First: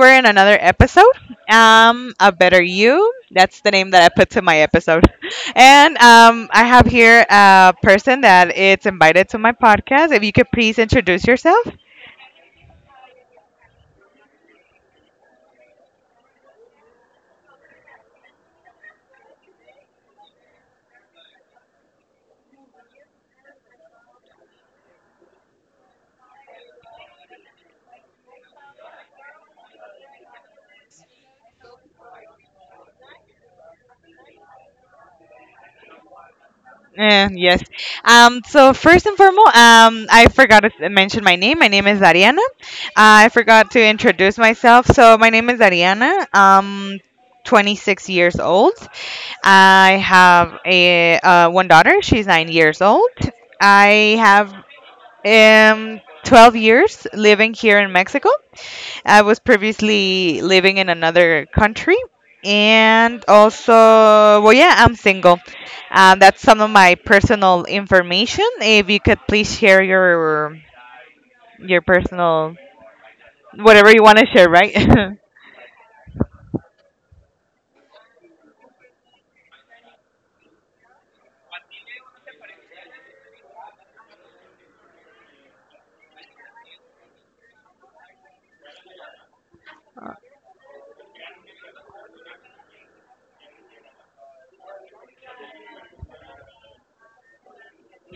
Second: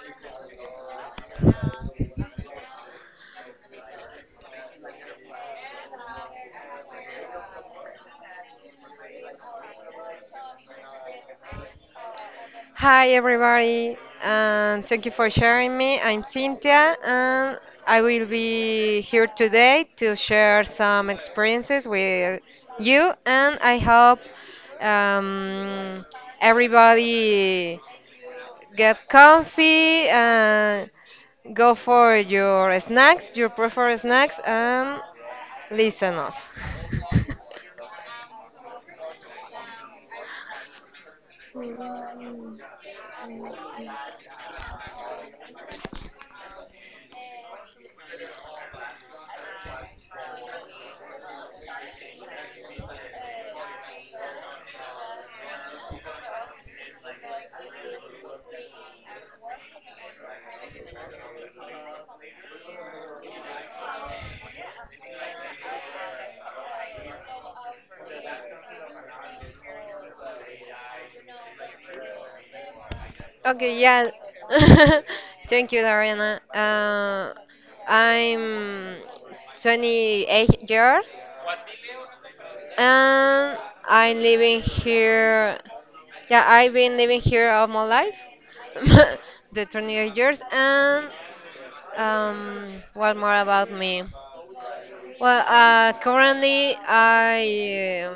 we're in another episode. A better you. That's the name that I put to my episode. And I have here a person that it's invited to my podcast. If you could please introduce yourself. Hi, everybody, and thank you for sharing me. I'm Cynthia, and I will be here today to share some experiences with you, and I hope um, everybody get comfy and go for your snacks, your preferred snacks, and listen us. Yes. So first and foremost, I forgot to mention my name. My name is Ariana. I forgot to introduce myself. So my name is Ariana. 26 years old. I have a one daughter. She's 9 years old. I have 12 years living here in Mexico. I was previously living in another country, and also, well, yeah, I'm single. That's some of my personal information. If you could please share your personal Okay, whatever you yeah. want to share, right? Thank you, Dariana. I'm 28 years and I'm living here. Yeah, I've been living here all my life, the 28 years. And what more about me? Well, currently I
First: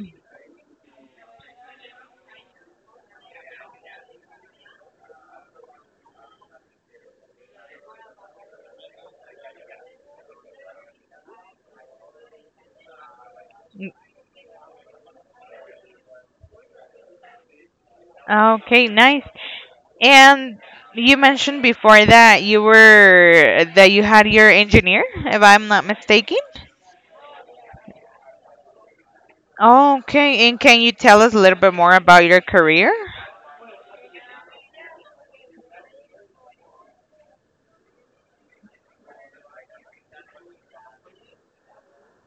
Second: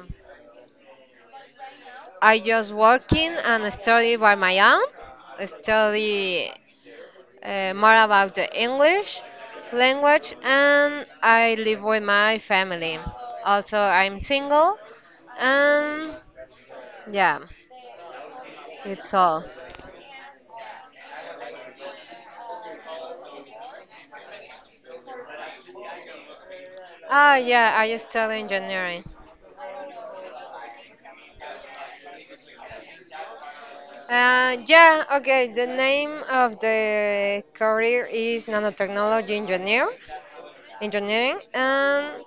I just working and study by my own, study more about the English language, and I live with my family. Also, I'm single, and yeah, Okay, it's nice. all. And you mentioned before that you were that you had your engineer, if I'm not mistaken. Ah, yeah, I study engineering. Okay, and can you tell us a little bit more about your career? Yeah, okay, the name of the career is nanotechnology engineer, engineering, and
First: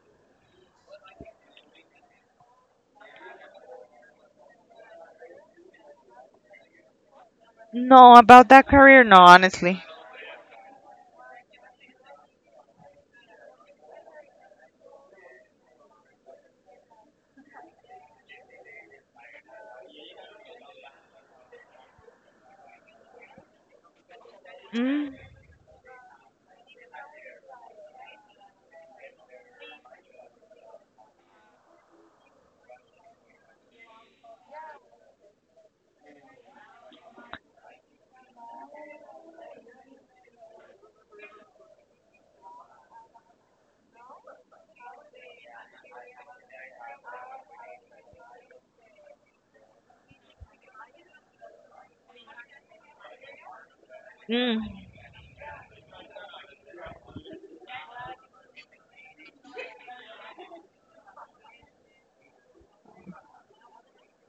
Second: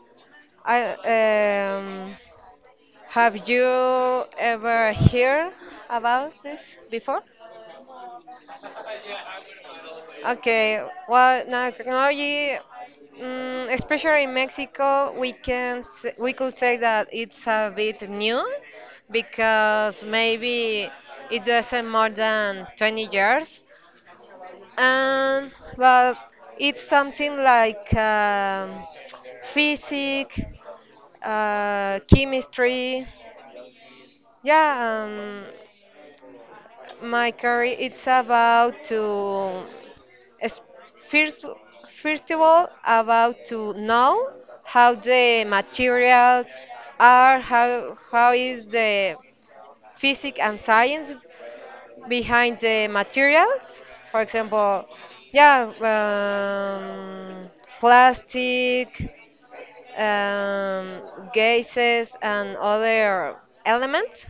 I have you ever heard about this before? No, about that career, no, honestly. Okay, well, now technology, especially in Mexico, we could say that it's a bit new because maybe it doesn't more than 20 years, Mm, and but it's something like physics, chemistry, yeah. My career it's about to es- first first of all about to know how the materials are how is the physics and science behind the materials for example mm, yeah plastic, um, gases and other elements.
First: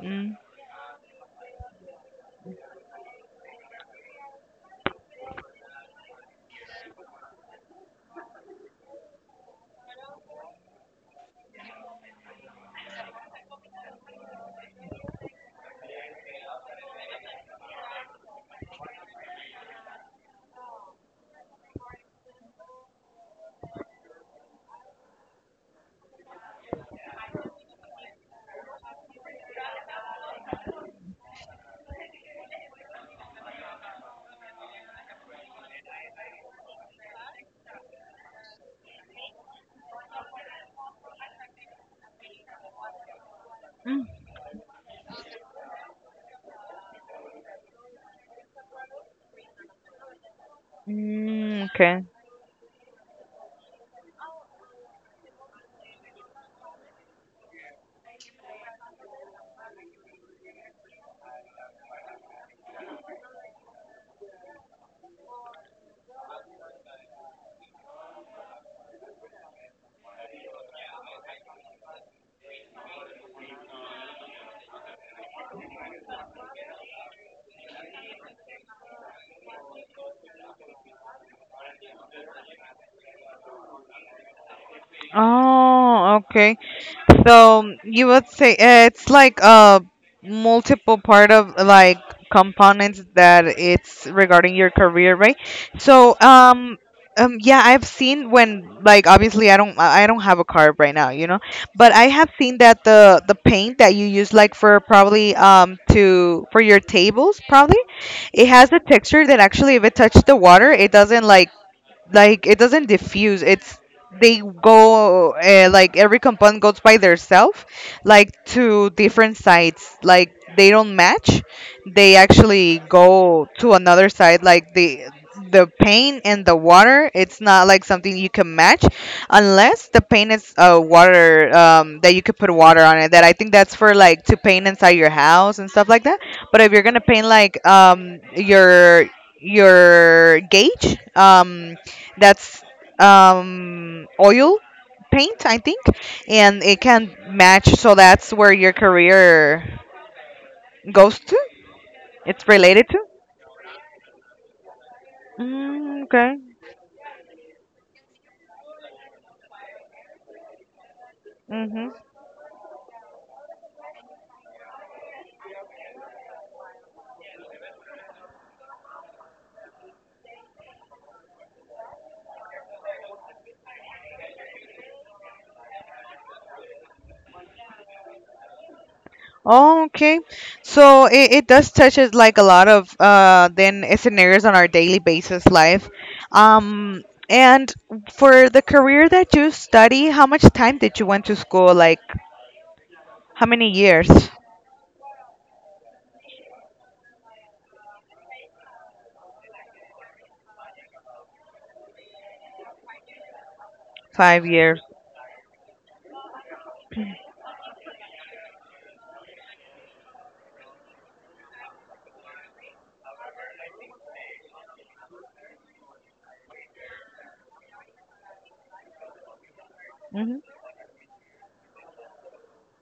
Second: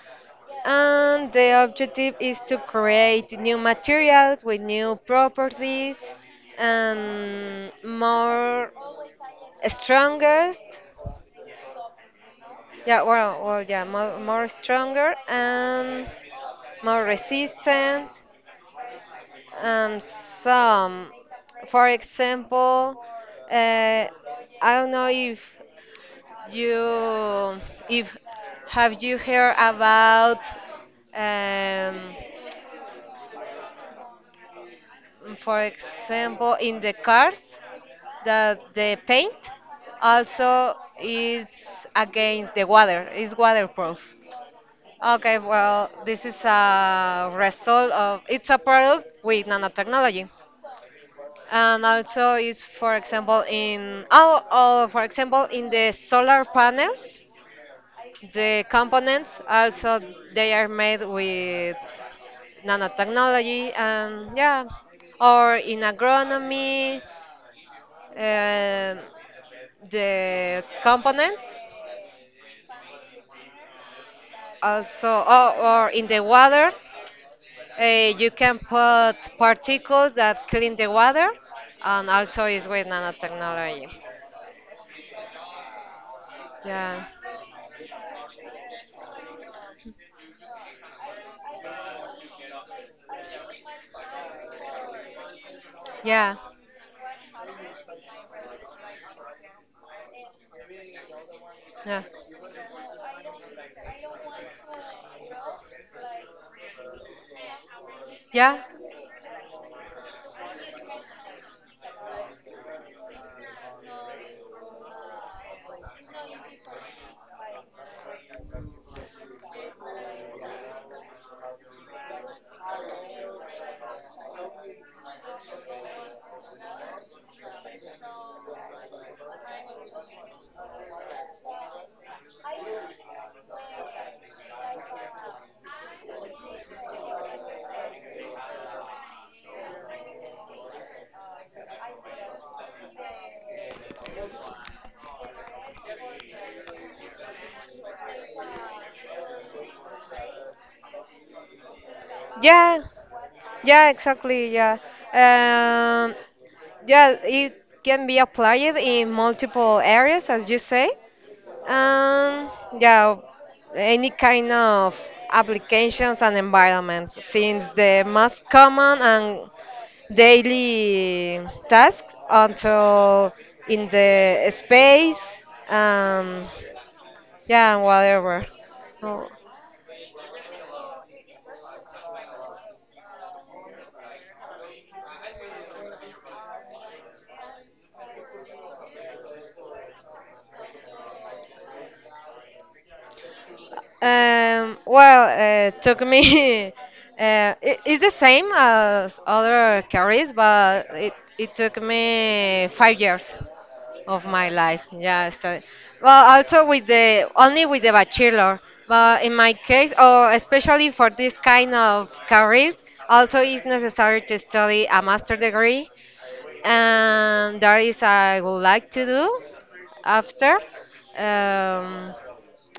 mm, And the objective is to create new materials with new properties and more strongest. Yeah, well, well yeah, more, more stronger and more resistant. And some, for example, uh, I don't know if you if have you heard about um, for example, in the cars, that the paint also is against the water, is waterproof. mm, Okay, well, this is a result of it's a product with nanotechnology. And okay. also is for example in for example in the solar panels, the components also they are made with nanotechnology and yeah, or in agronomy, um, the components also or in the water, uh, you can put particles that clean the water and also is with nanotechnology. Oh, okay. Yeah, So you would say it's like a multiple part of like components that it's regarding your career, right? So yeah, um um yeah, I've seen when like obviously I don't have a car right now, you know, but yeah, I have seen that the paint that you use like for probably to for your tables probably it yeah, has a texture that actually if it touches the water it doesn't like it doesn't diffuse. It's they go like every component goes by themselves, like to different sites, like they don't match. They actually go to another side, like the paint and the water, it's not like something you can match unless the paint is water that you could put water on it. That I think that's for like to paint inside your house and stuff like that. But if you're gonna paint like your gauge, that's oil paint, I think, and it can match. So that's where your career goes to. It's yeah, related to. yeah, exactly, yeah. Mm, um, okay. yeah, it can be applied in multiple areas as you say. Mm-hmm. Um, yeah, any kind of applications and environments, since the most common and daily tasks until in the space, um, yeah, whatever. Oh. Oh, okay. So it does touches like a lot of then scenarios on our daily basis life. Um and for the career that you study, how much time did you went to school? Like how many years? Well, took me. It's the same as other careers, it took me 5 years of Five my years. life. Yeah, so well, also with the only with the bachelor, but in my case, or especially for this kind of careers, also it's necessary to study a master degree, and that is I would like to do Mm-hmm. after. Um,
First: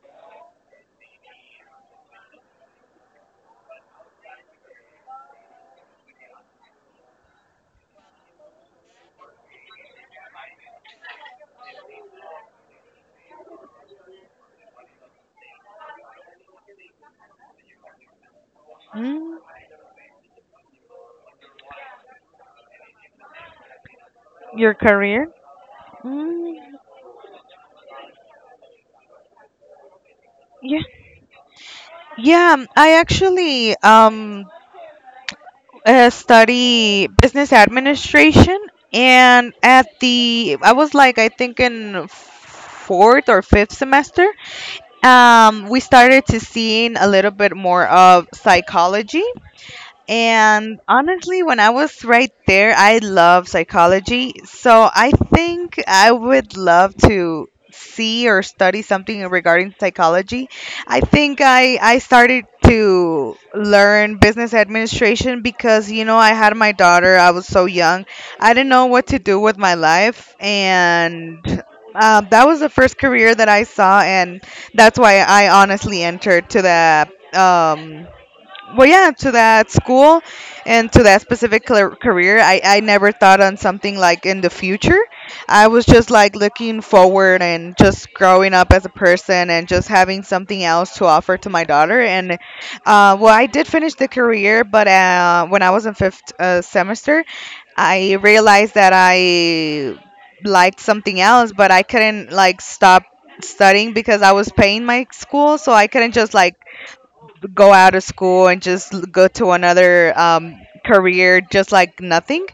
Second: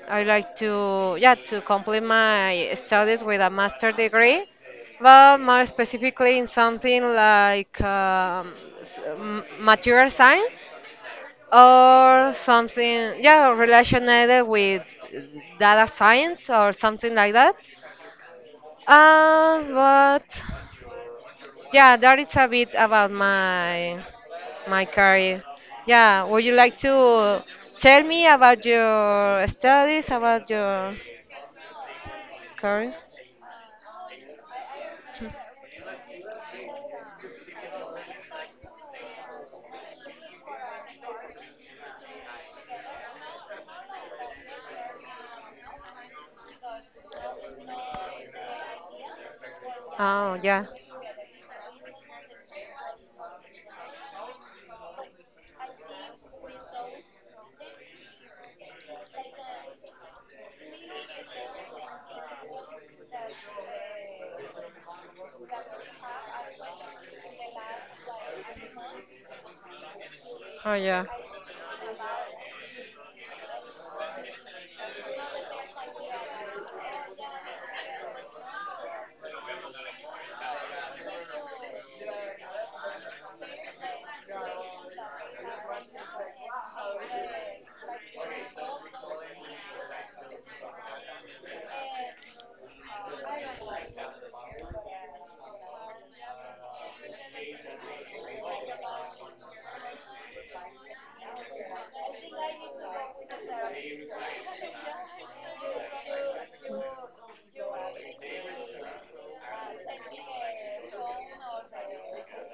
I like to, yeah, to complete my studies with a master degree, but more specifically in something like material science or something, yeah, related with data science or something like that. Mm, But yeah, that is a bit about your my career? career. Yeah, would you Mm. like to tell me about your studies, about Yeah, your yeah. Career? I actually study business administration, and at the I was like I think in fourth or fifth semester, we started to seeing a little bit more of psychology. Oh yeah. And honestly, when I was right there, I love psychology. So I think I would love to see or study something regarding psychology. I think I started to learn business administration because, you know, I had my daughter. I was so young. I didn't know what to do with my life. Oh yeah. And that was the first career that I saw. And that's why I honestly entered to that. Well yeah, to that school and to that specific career, I never thought on something like in the future. I was just like looking forward and just growing up as a person and just having something else to offer to my daughter. And well, I did finish the career, but when I was in fifth semester I realized that I liked something else, but I couldn't like stop studying because I was paying my school, so I couldn't just like go out of school and just go to another career just like nothing.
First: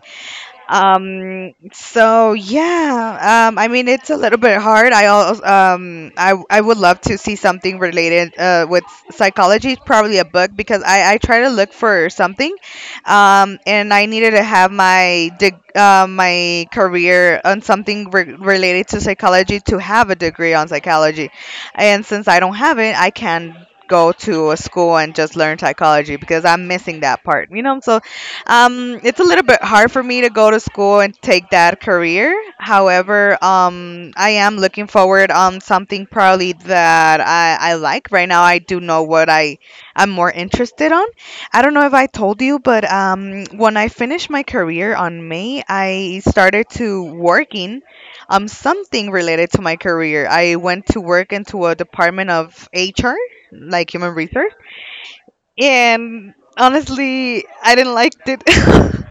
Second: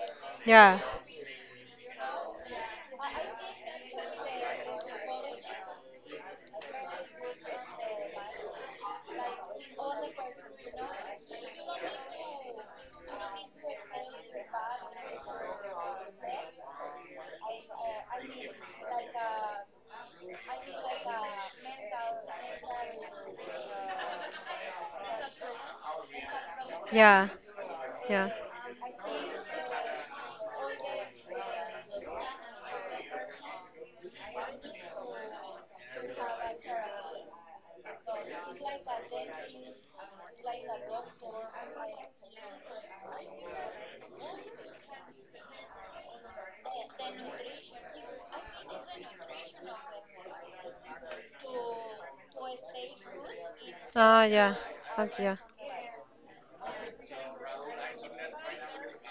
Yeah. So yeah, I mean it's a little bit hard. I also, I would love to see something related with psychology, probably a book because I try to look for something, and I needed to have my my career on something related to psychology to have a degree on psychology, and since I don't have it, I can go to a school and just learn psychology because I'm missing that Yeah. part. You know, so Yeah. It's a little bit hard for me to go to school and take that career. However, I am looking forward on something probably that I like. Right now, I do know what I'm more interested on. I don't know if I told you, but when I finished my career on May, I started to working something related to my career. I went to work into a department of HR, like human Oh resource, yeah. Okay. and honestly, I didn't like it.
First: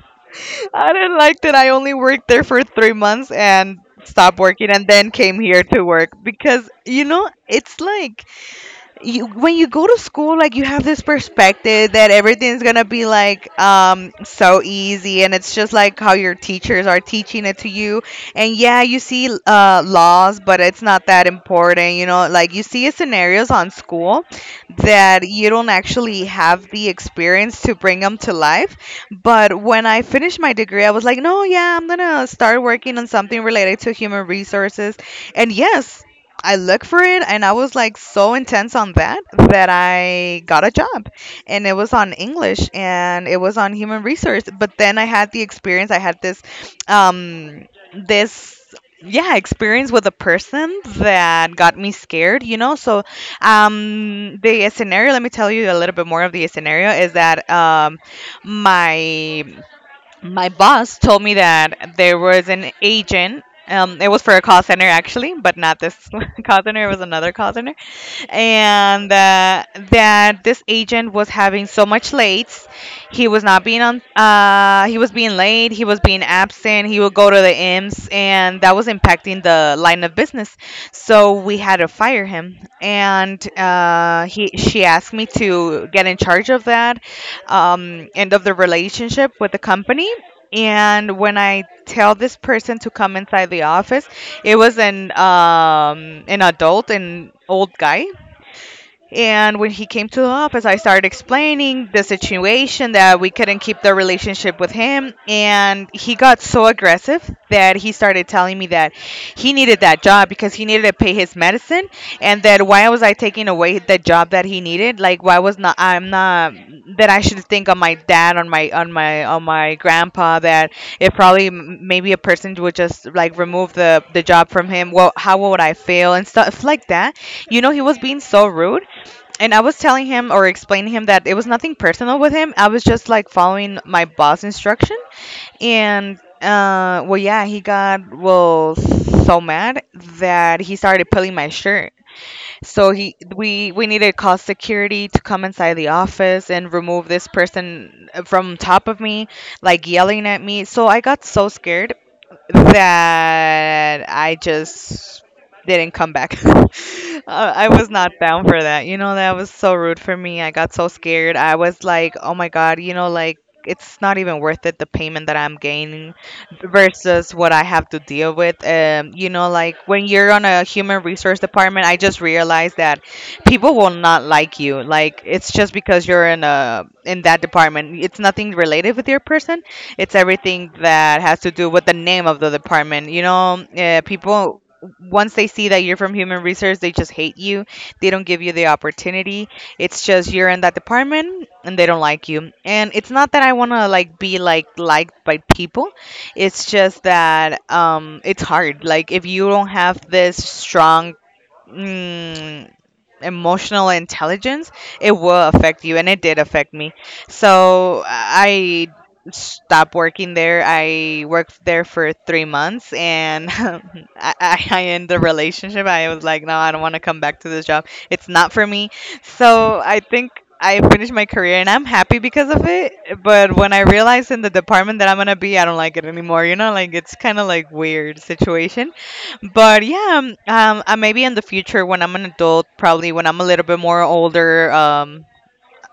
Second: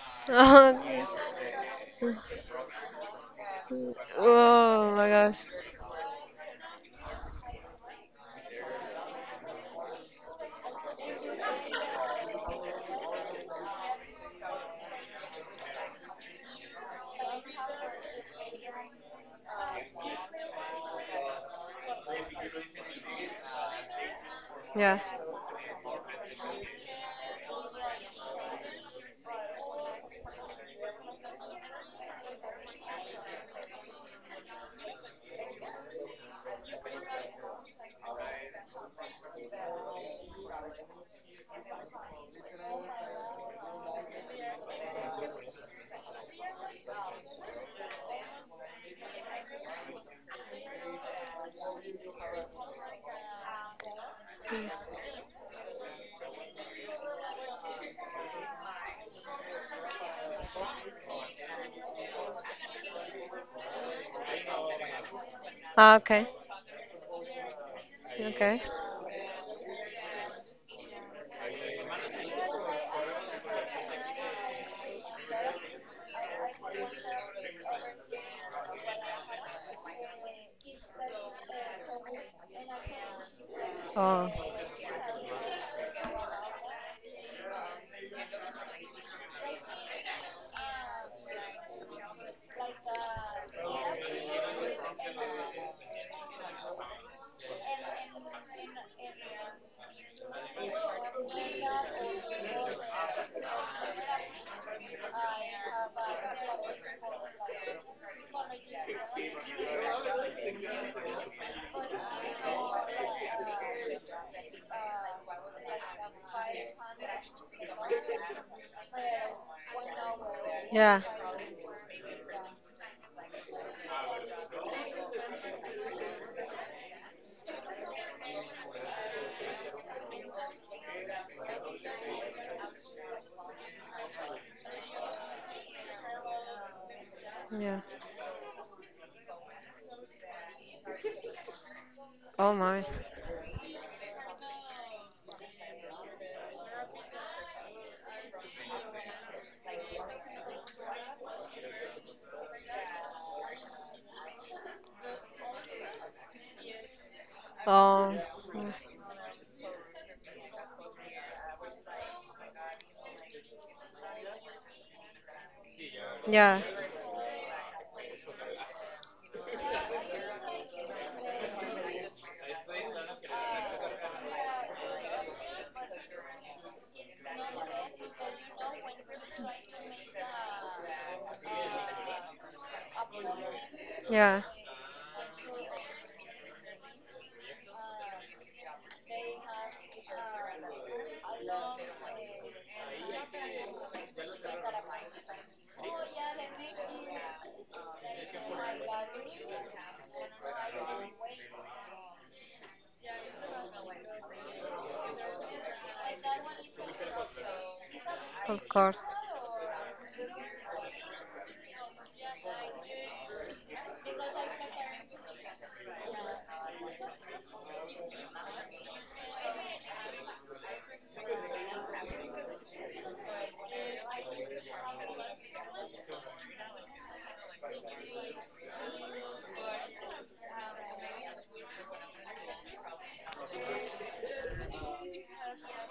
I Yeah. didn't like that I only worked there for 3 months and stopped working and Oh my then came gosh. here to work because you know it's like you when you go to school like you have this perspective that everything's gonna be like so easy and it's just like how your teachers are teaching it to you. And yeah, you see laws, but it's not that important, you know, like you see scenarios on school Yeah. that you don't actually have the experience to bring them to life. But when I finished my degree, I was like, no, yeah, I'm gonna start working on something related to human resources. And yes, I looked for it and I was like so intense on that that I got a job. And it was on English and it was on human resource. But then I had the experience, I had this, um, this. Yeah, experience with a person that got me scared, you know. So, the scenario, let me tell you a little bit more of the scenario is that, my my boss told me that there was an agent. It was for a call center actually, but not Ah, this okay. call center. It was another call center, Okay. and that this agent was having so much lates, he was not being on. He was being late, he was being absent, he would go to the IMS, and that was impacting the line of business. So we had to fire him. And Oh. She asked me to get in charge of that, um, end of the relationship with the company. And when I tell this person to come inside the office, it was um, an adult, an old guy, and when he came to the office, I started explaining the situation that we couldn't keep the relationship with him. And he got so aggressive that he started telling me that he needed that job because he needed to pay his medicine. And that why was I taking away the job that he needed? Like, why was not that I should think on my dad, on my grandpa. That Yeah. it probably maybe a person would just like remove the job from him. Well, how would I feel and stuff like that? You know, he was being so rude and I was telling him or explaining him that it was nothing personal with him. I was just like following my boss instruction. And yeah, he Yeah. got well so mad that he started pulling my shirt. Oh my. So he we needed to call security to come inside the office and remove this person from top of me, like yelling at me. So I got so scared that I just didn't come back. I was not Oh. down for Mm. that. You know, that was so rude for me. I got so scared. I was like, oh my God, you know, like it's not even worth it the payment that I'm gaining Yeah. versus what I have to deal with. You know, like when you're on a human resource department, I just realized that people will not like you. Like it's just because you're in a in that department. It's nothing related with your person, it's everything that has to do with the name of the department. You know, Yeah. people once they see that you're from human resource, they just hate you. They don't give you the opportunity. It's just you're in that department and they don't like you. And it's not that I want to like be like liked by people. It's just that it's hard. Like if you don't have this strong mm, emotional intelligence, it will affect you, and it did affect me. So Of I course. stopped working there. I worked there for 3 months, and I ended the relationship. I was like, no, I don't want to come back to this job. It's not for me. So I think. I finished my career and I'm happy because of it. But when I realized in the department that I'm gonna be, I don't like it anymore. You know, like it's kind of like weird situation. But yeah, maybe in the future when I'm an adult, probably when I'm a little bit more older, um,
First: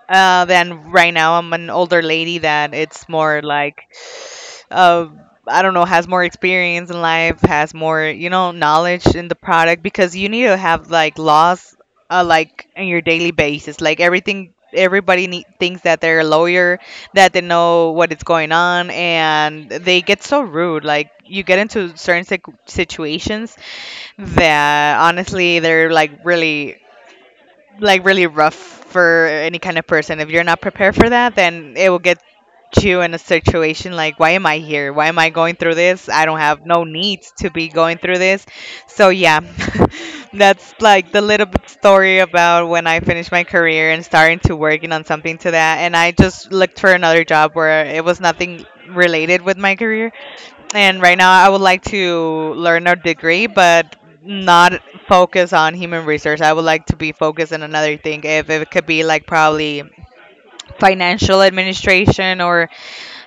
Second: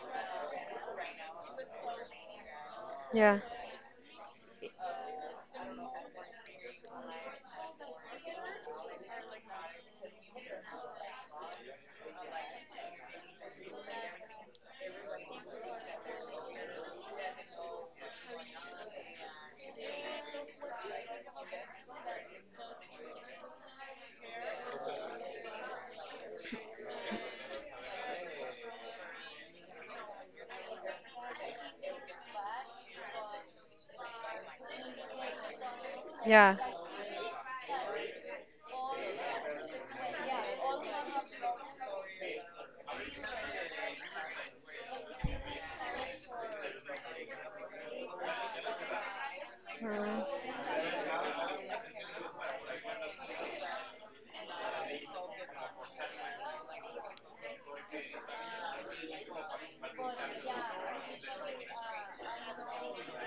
uh, than right now, I'm an older lady that it's Yeah. more like, uh, I don't know, has more experience in life, has more, you know, knowledge in the product because you need to have like laws, like in your daily basis, like everything. Everybody need, thinks that they're a lawyer, that they know what is going on, and they get so rude. Like you get into certain situations, yeah, honestly, they're like really rough for any kind of person. If you're not prepared for that, then it will get you in a situation like, why am I here? Why am I going through this? I don't Yeah. have no needs to be going through this. So yeah, that's like the little bit story about when I finished my career and starting to working on something to that. And I just looked for another job where it was nothing related with my career, Mm. and right now, I would like to learn a degree, but not focus on human resource. I would like to be focused on another thing. If it could be like probably financial administration or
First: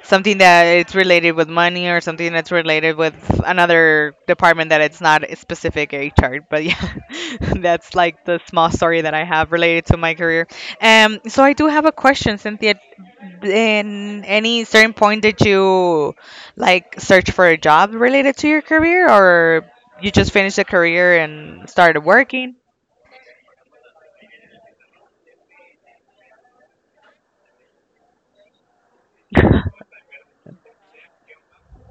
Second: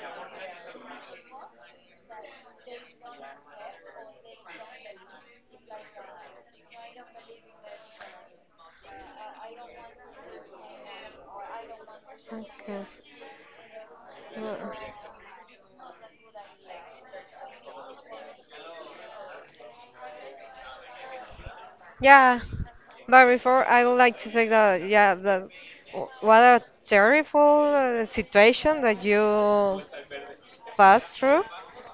something that it's related with money or something that's related with another department that it's not a specific HR. But yeah, that's like the small story that I have related to my career. So I do have a question, Cynthia, Okay. in any Well, certain point did you like search for a job related to your career, or you just finished a career and started yeah, working? but before I would like to say that yeah, that what a terrible situation that you passed through.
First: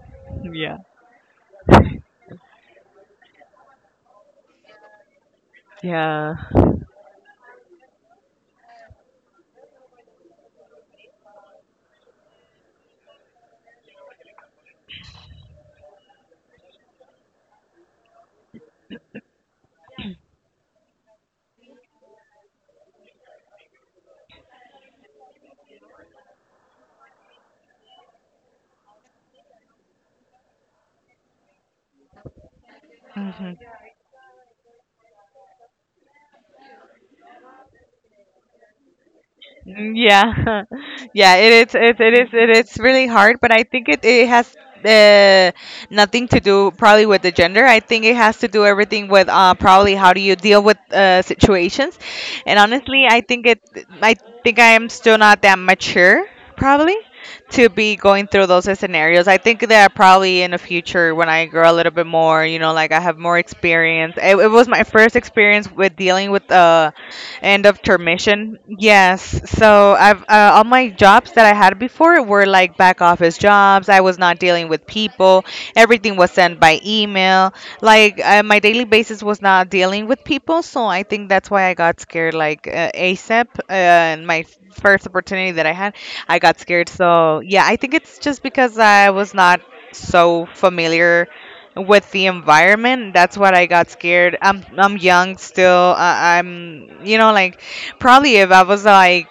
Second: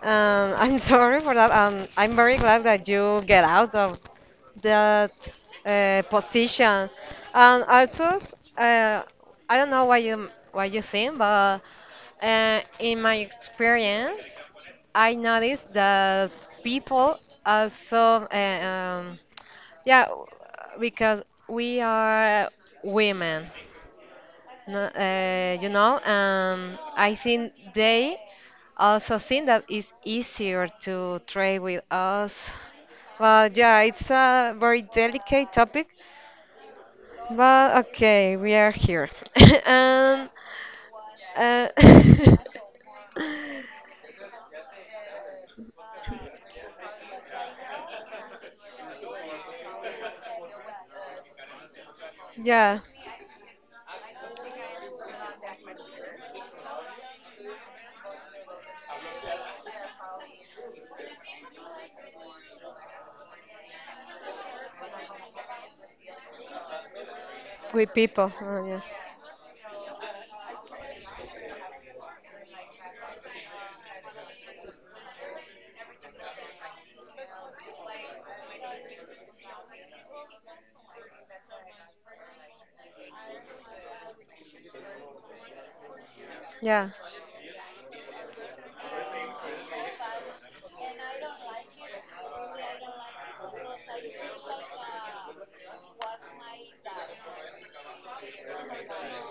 I'm Yeah. sorry for that. I'm very glad that you get out of that Yeah. position. And also, I don't know what you think, but in my experience, I noticed that people also, uh, um, yeah, because we are women, you know, and I think they also think that it's easier to trade with us. Well, yeah, it's a very delicate topic. But okay, we are here. Mm. Yeah, yeah, it And is, it, it is, it is really hard, but I think it has uh, nothing to do probably with the gender. I think it has to do everything with probably how do you deal with situations. And yeah, honestly, I think I am still not that mature probably to be going through those scenarios. I think that probably in the future when I grow a little bit more, you know, like I have more experience. It was my first experience with dealing with end of we people. termission. Oh, yeah. Yes. So I've all my jobs that I had before were like back office jobs. I was not dealing with people. Everything was sent by email. Like my daily basis was not dealing with people. So I think that's why I got scared. Like ASAP, and my first opportunity that I had, I got scared. Yeah. So yeah, I think it's just because I was not so familiar with the environment. That's what I got scared. I'm young still. I'm you know like probably if I was like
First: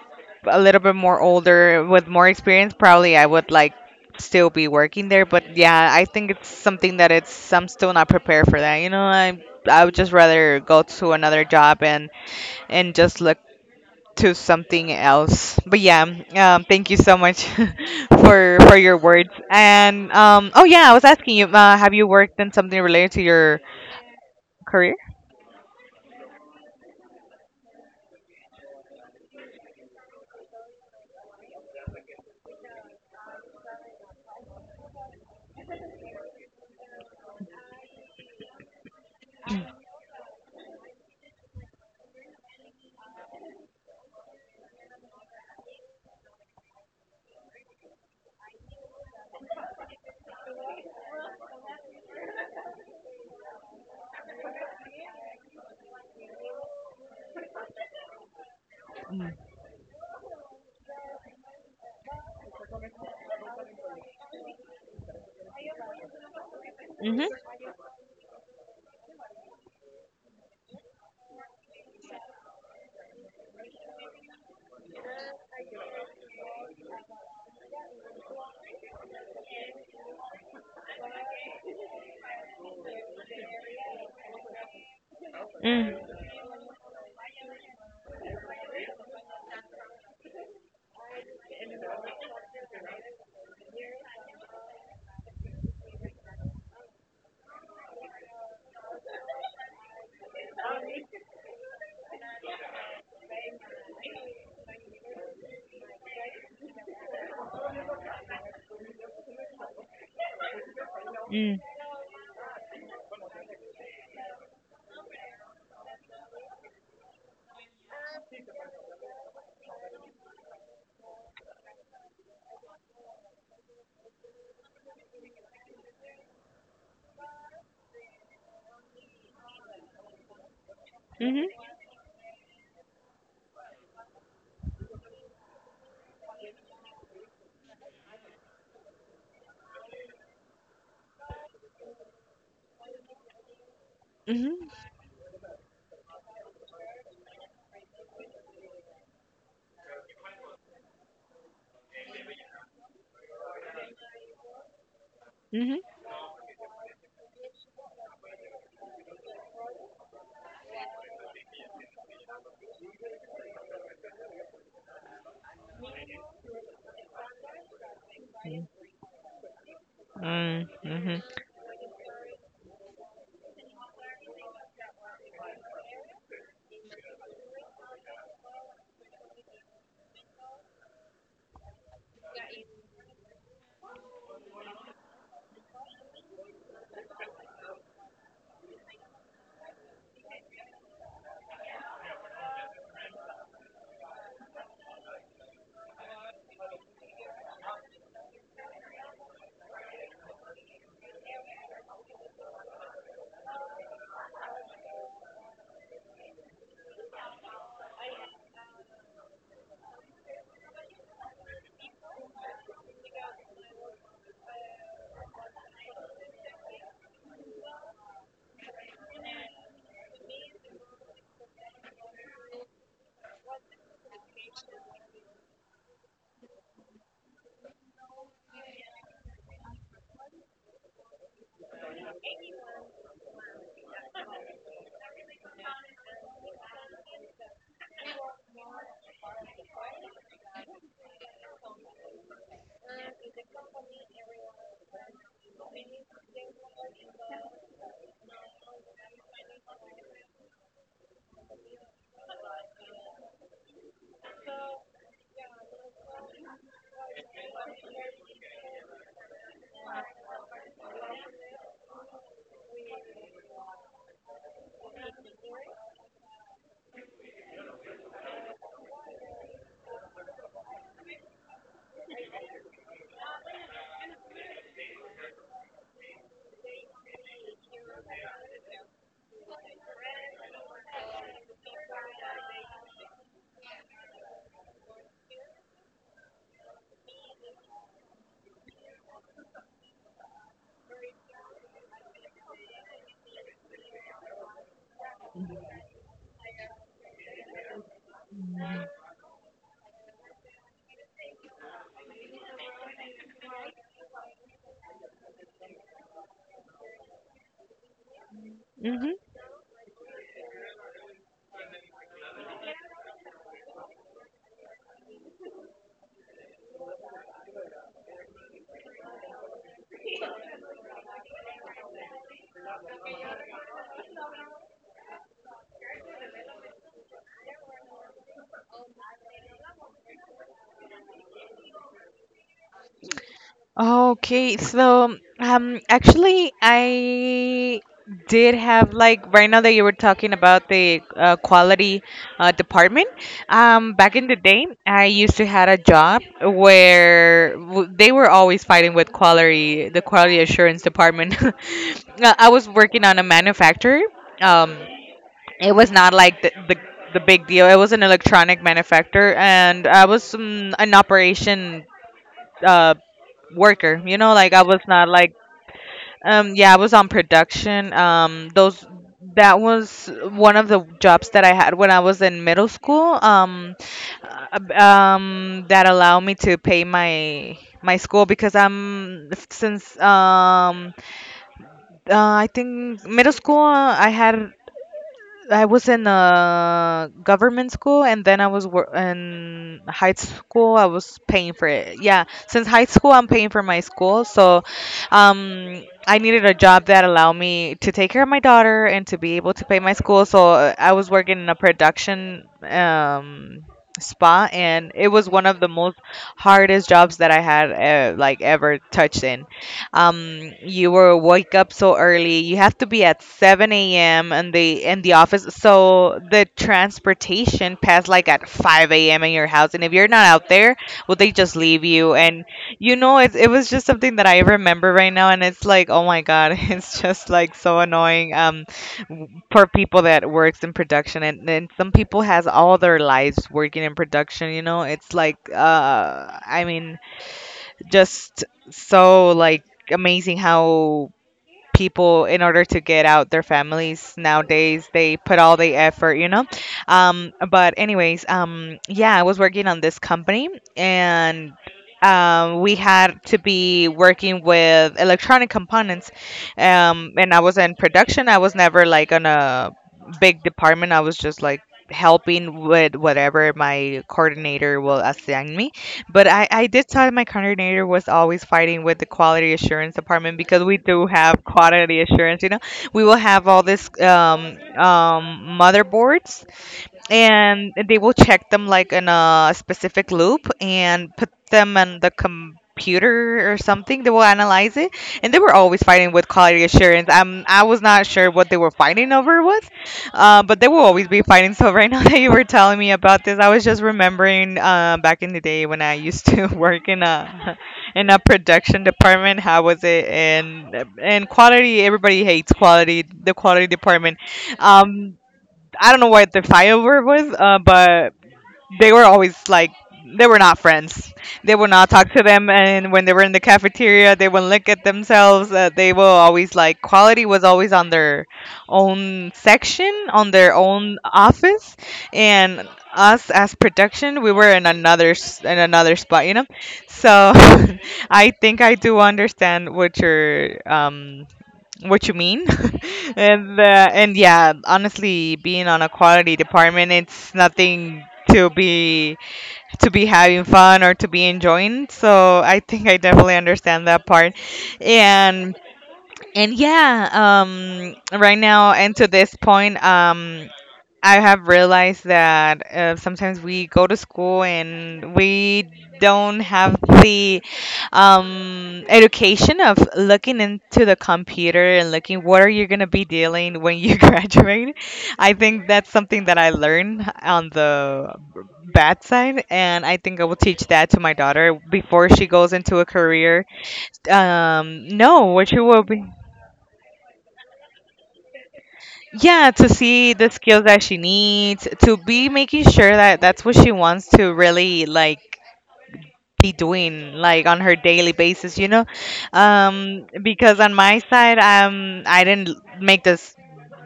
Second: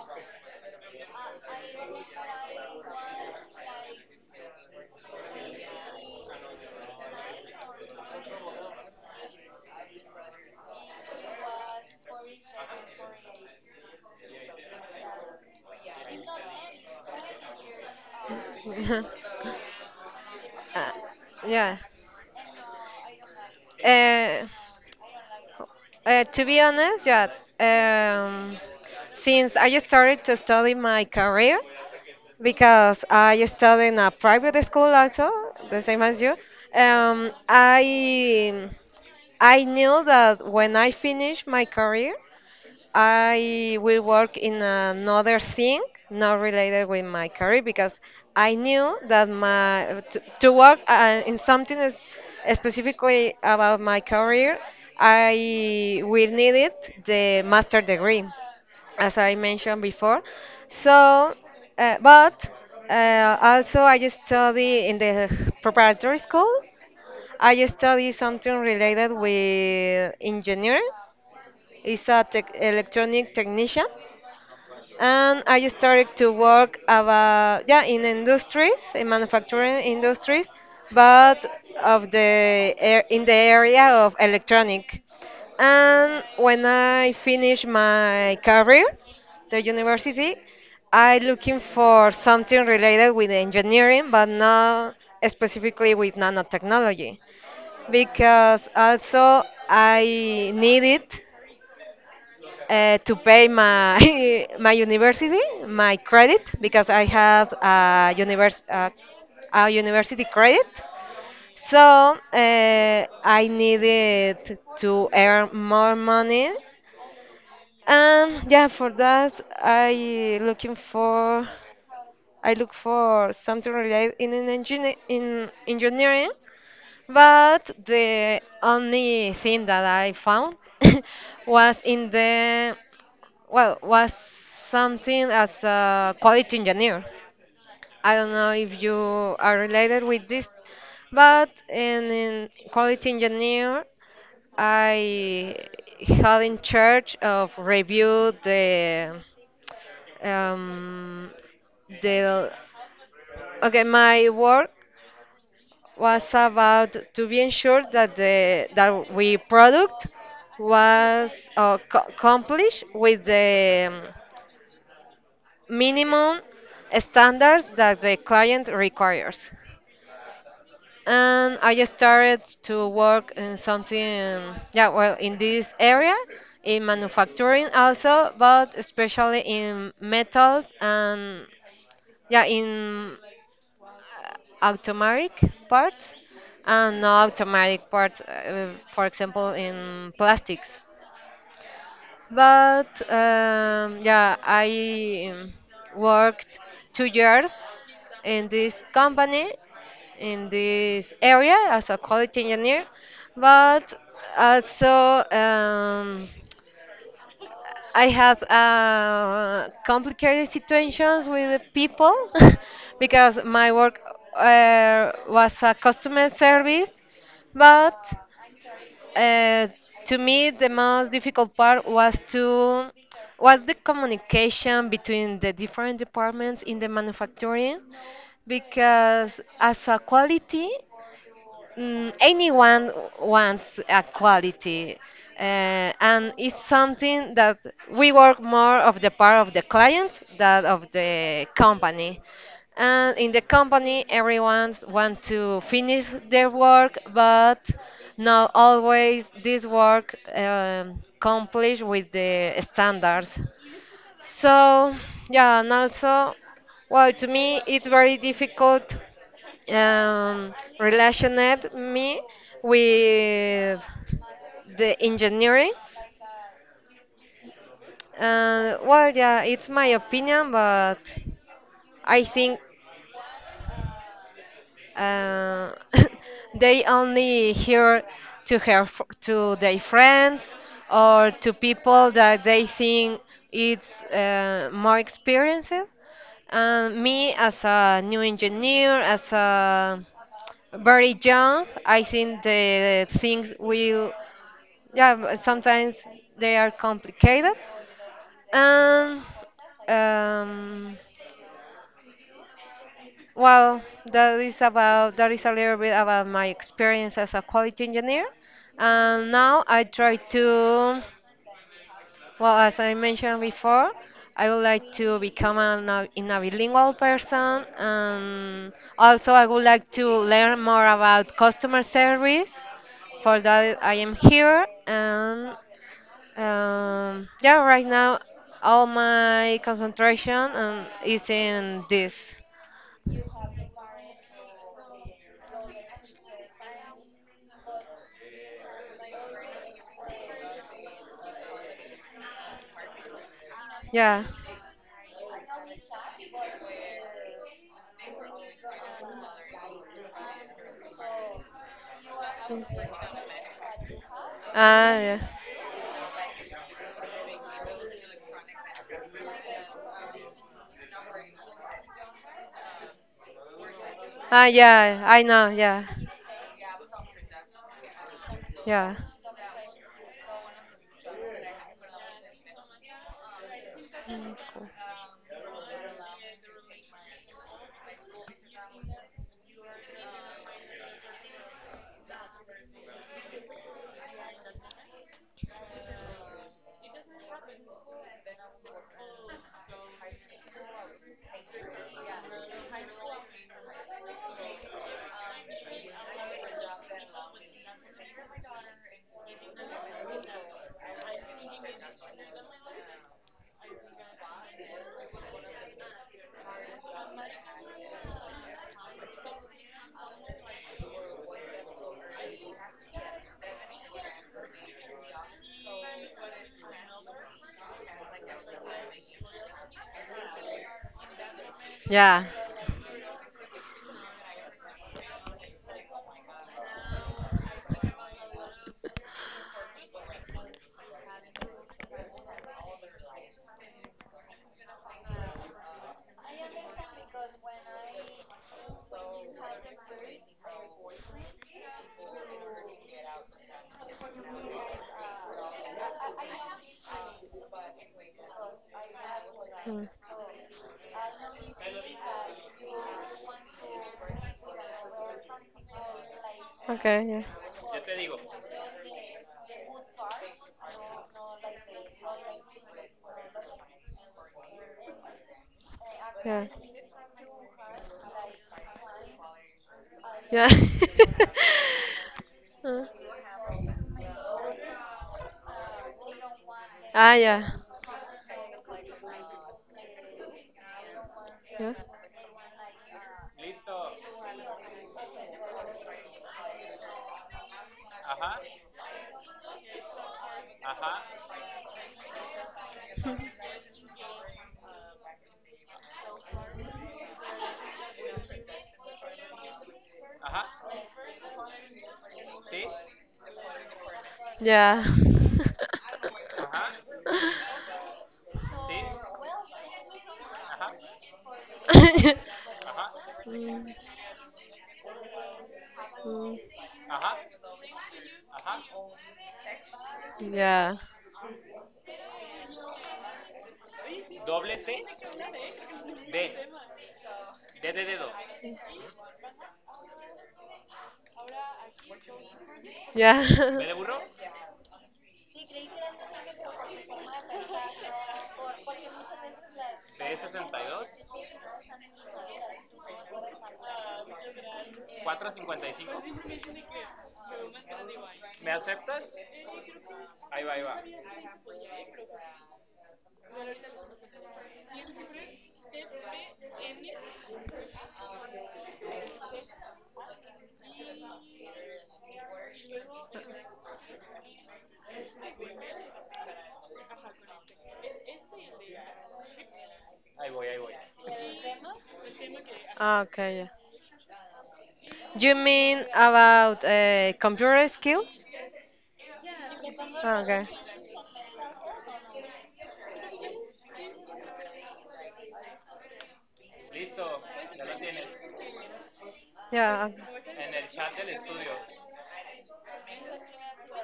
a little bit more older with more experience probably I would like still be working there. But yeah, I think it's something that it's I'm still not prepared for that, you know. I would just rather go to another job and just look to something else. But yeah, thank you so much for your words. And oh yeah, Uh, I was asking you, yeah. Have you worked in something related to your Uh, career? To be honest, yeah. Um, since I started to study my career, because I studied in a private school also, the same as you, um, I I knew that when I finish my career, I will work in another thing not related with my career because I knew that my to work in something is specifically about my career, I will need it the master degree, as I mentioned before. So, but also I study in the preparatory school, Mm-hmm. I study something related with engineering. It's a tech, electronic technician, and I started to work about yeah in industries, in manufacturing industries, but in the area of electronic. Mm-hmm. Mm-hmm. And when I finish my career, the university, I looking for something related with engineering, but not specifically with nanotechnology because also I needed to pay my my university, my credit, because I have a a university credit. So I needed to earn more money, and yeah, for that I look for something related in an engine in engineering. But the only thing that I found was well, was something as a quality engineer. I don't know if you are related with this, but in quality engineer, Mm-hmm. I had in charge of review the um, the okay my work was about to be ensured that the that we product was accomplished with the minimum standards that the client requires. Mm-hmm. And I just started to work in something, yeah, well, in this area, in manufacturing also, but especially in metals and yeah, in automatic parts and non automatic parts, for example, in plastics. But yeah, I worked 2 years in this company, in this area as a quality engineer, but also I have complicated situations with the people because my work was a customer service, but uh, to me the most difficult part was the communication between the different departments in the manufacturing because as a quality anyone wants a quality, and it's something that we work more of the part of the client than of the company. And in the company, everyone want to finish their work, but not always this work completes with the standards. So, yeah, and also, well, to me, it's very difficult um, relationate me with the engineering. Well, yeah, it's my opinion, but I think Uh, they only hear to to their friends or to people that they think it's more experienced. And me as a new engineer, as a very young, I think the things will yeah but sometimes they are complicated. And um, Well, that is about that is a little bit about my experience as a quality engineer. Mm-hmm. And now I try to, well, as I mentioned before, I would like to become in a bilingual person, and also I would like to learn more about customer service. For that, I am here, and yeah, right now all my concentration is in this. Okay, so actually, I did have like right now that you were talking about the quality department. Back Yeah. in the day, I used to had a job where they were always fighting with quality, the quality assurance department. I was working on a manufacturer. Um, Ah, yeah. it was not like the big deal. It was an electronic manufacturer, and I was an operation. Uh worker. You know, Ah, like I was yeah. not I like know. Yeah. Yeah, I was on production. Those, Yeah. that was one of the jobs that I had when I was in middle school. Mm, cool. That allowed me to pay my school because I'm since I think middle school I had I was in a government school, and then I was in high school. I was paying for it. Yeah, since high school, I'm paying for my school. So, I needed a job that allowed me to take care of my daughter and to be able to pay my school. So I was working in a production spot, and it was one of the most hardest jobs that I had like ever touched in. You were wake up so early, you have to be at 7 a.m. In the office, so the transportation passed like at 5 a.m. in your house, and if you're not out there, will they just leave you. Yeah. And you know, it was just something that I remember right now, and it's like, oh my god, it's just like so annoying. For people that works in production, and some people has all their lives working in production, you know, it's like I mean just so like amazing how people, in order to get out their families nowadays, they put all the effort, you know. But anyways, yeah, I was working on Mm. this company, and we had to be working with electronic components, Okay. Yeah. and I was in production. I was never like on a big department. I was just like helping with whatever my coordinator will assign me, but Yeah. I did tell my coordinator was always fighting with the quality assurance department Yeah. because we do have quality assurance. You know, Uh, we will have all this motherboards, yeah. and they will check them like in a specific loop and put Yeah. them on the computer or something. They will analyze it, and they were always fighting with quality assurance. I was not sure what they were fighting over with, but they will always be fighting. So right now that you were telling me about this, I was just remembering back in the day when I used to work in a production department. How was it? And quality, everybody hates quality. The quality department. Yeah. Um, I don't know what the fight over was, but they were always like they were not friends. They would not talk to them, and when they were in the Mm, cafeteria, they would look at themselves. They will mm. always like quality was always on their own section, on their Yeah. own office, and us as production, we were in in another spot, you know. So I think I do understand what you're what you mean, Yeah. And yeah, honestly, being on a quality department, it's nothing to be to be having fun or to be enjoying, so I think I definitely understand that part. And and yeah, right now and to this point, I have realized that sometimes we go to school and we don't have the education of looking into the computer and looking what are you going to be dealing when you graduate. I think that's something that I learned on the bad side, and I think I will teach that to my daughter before she goes into a Ah, okay, career. yeah. No, You what she will mean be. about computer skills? Yeah, to see Ah, the okay. skills that she needs to be making sure that that's what she wants to really like be doing like on her daily basis, you know. Yeah. Okay. Because on my side, I didn't make this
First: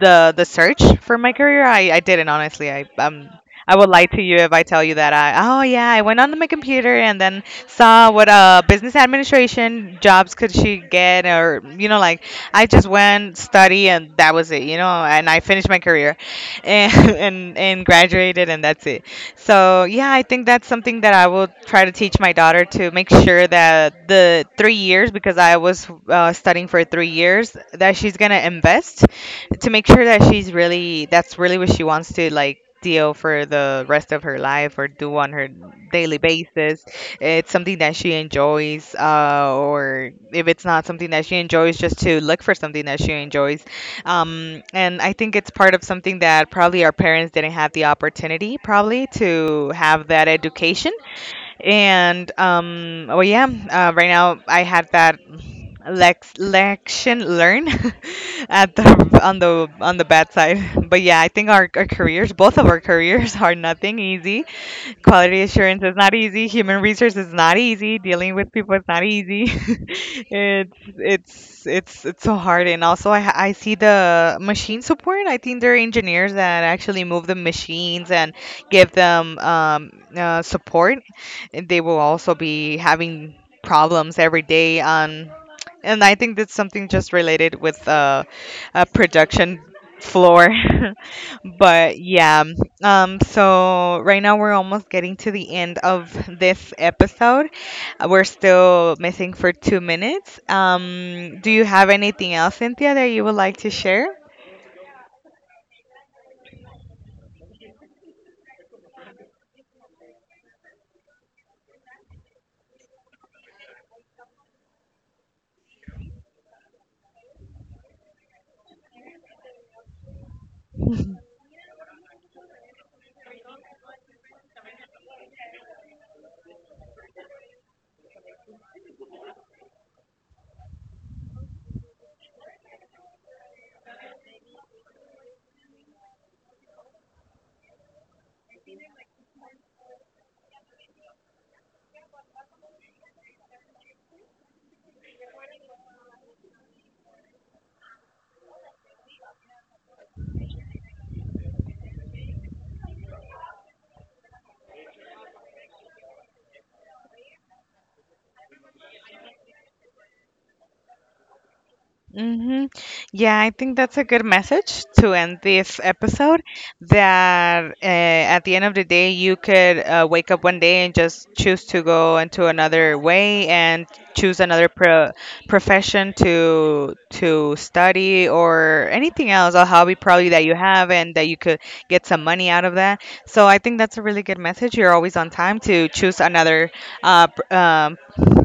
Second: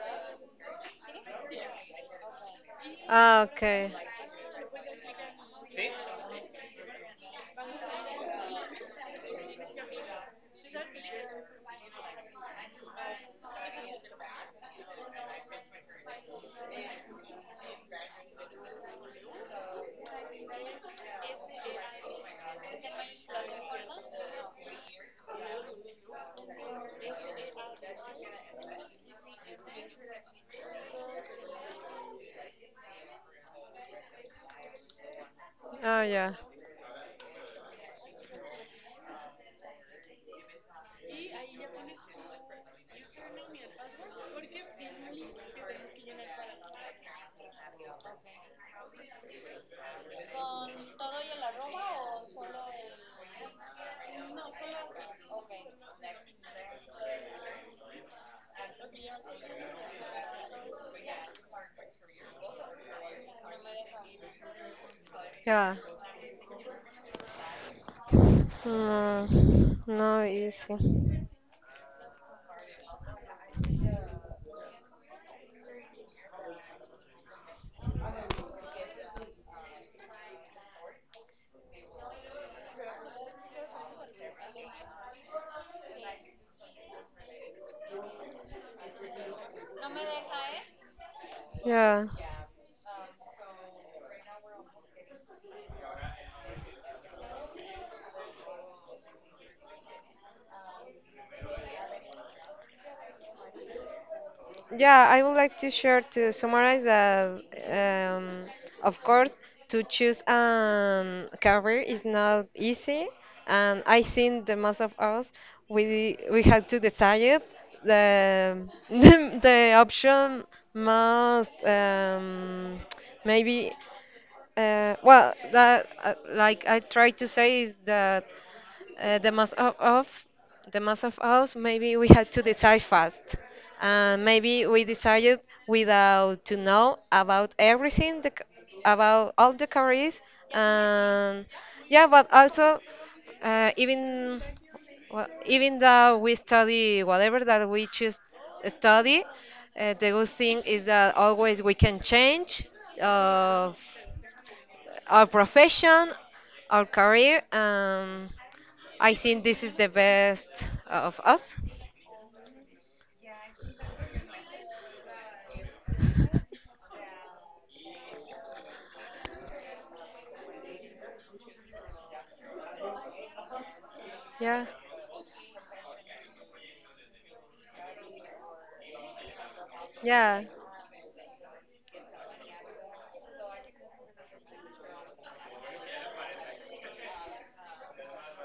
the search for my career. I didn't, honestly. Ah, I would okay. lie to you if I tell you that I, oh yeah, I went onto my computer and then saw what business administration jobs could she get or, you know, like I just went study, and that was it, you know, and I finished my career and, and graduated, and that's it. So yeah, I think that's something that I will try to teach my daughter to make sure that the 3 years, because I was studying for 3 years, that she's gonna invest to make sure that she's really, that's really what she wants to like deal for the rest of her life or do on her Oh, daily yeah. basis. It's something that she enjoys, or if it's not something that she enjoys, just to look for something that she enjoys. And I think it's part of something that probably our parents didn't have the opportunity, probably, to have that education. And oh yeah, right now I had that lex lection learn at the on the bad side. But yeah, I think our careers, both of our careers, are nothing easy. Quality Yeah. assurance is not easy. Human resource is not easy. Dealing with people is not easy. Mm, no, it's easy. it's it's it's so hard. And also, I see the machine support. I think they're engineers that actually move the machines and give them support. And they will also be having problems every day on. And I think that's something just related with a production floor. But Yeah. yeah, so right now we're almost getting to the end of this episode. We're still missing for 2 minutes. Do you have anything else, Cynthia, that you would like to share? Yeah, I would like to share to summarize that, um, of course, to choose a career is not easy, and I think the most of us we have to decide it. The the option most maybe well, that like I try to say is that the mass of the mass of us maybe we had to decide fast, and maybe we decided without to know about everything about all the careers, and yeah, but also even well, even though we study whatever that we choose study, the good thing is that always we can change. Uh, our profession, our career, and I think this is the best of us. Mm-hmm. Yeah, I think that's a good message to end this episode. That at the end of the day, you could wake up one day and just choose to go into another way and choose Yeah, profession to study or anything else, a hobby probably yeah. that you have and that you could get some money out of that. So I think that's a really good message. You're always on time to choose another uh, pr- um,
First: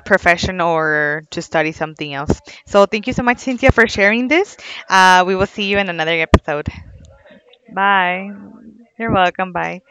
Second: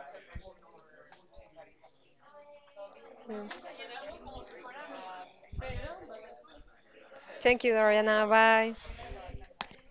profession or to study something else. So thank you so Yeah. much, Cynthia, for sharing this. We will see you in another episode. Thank you, Doriana. Bye. Bye. You're welcome. Bye.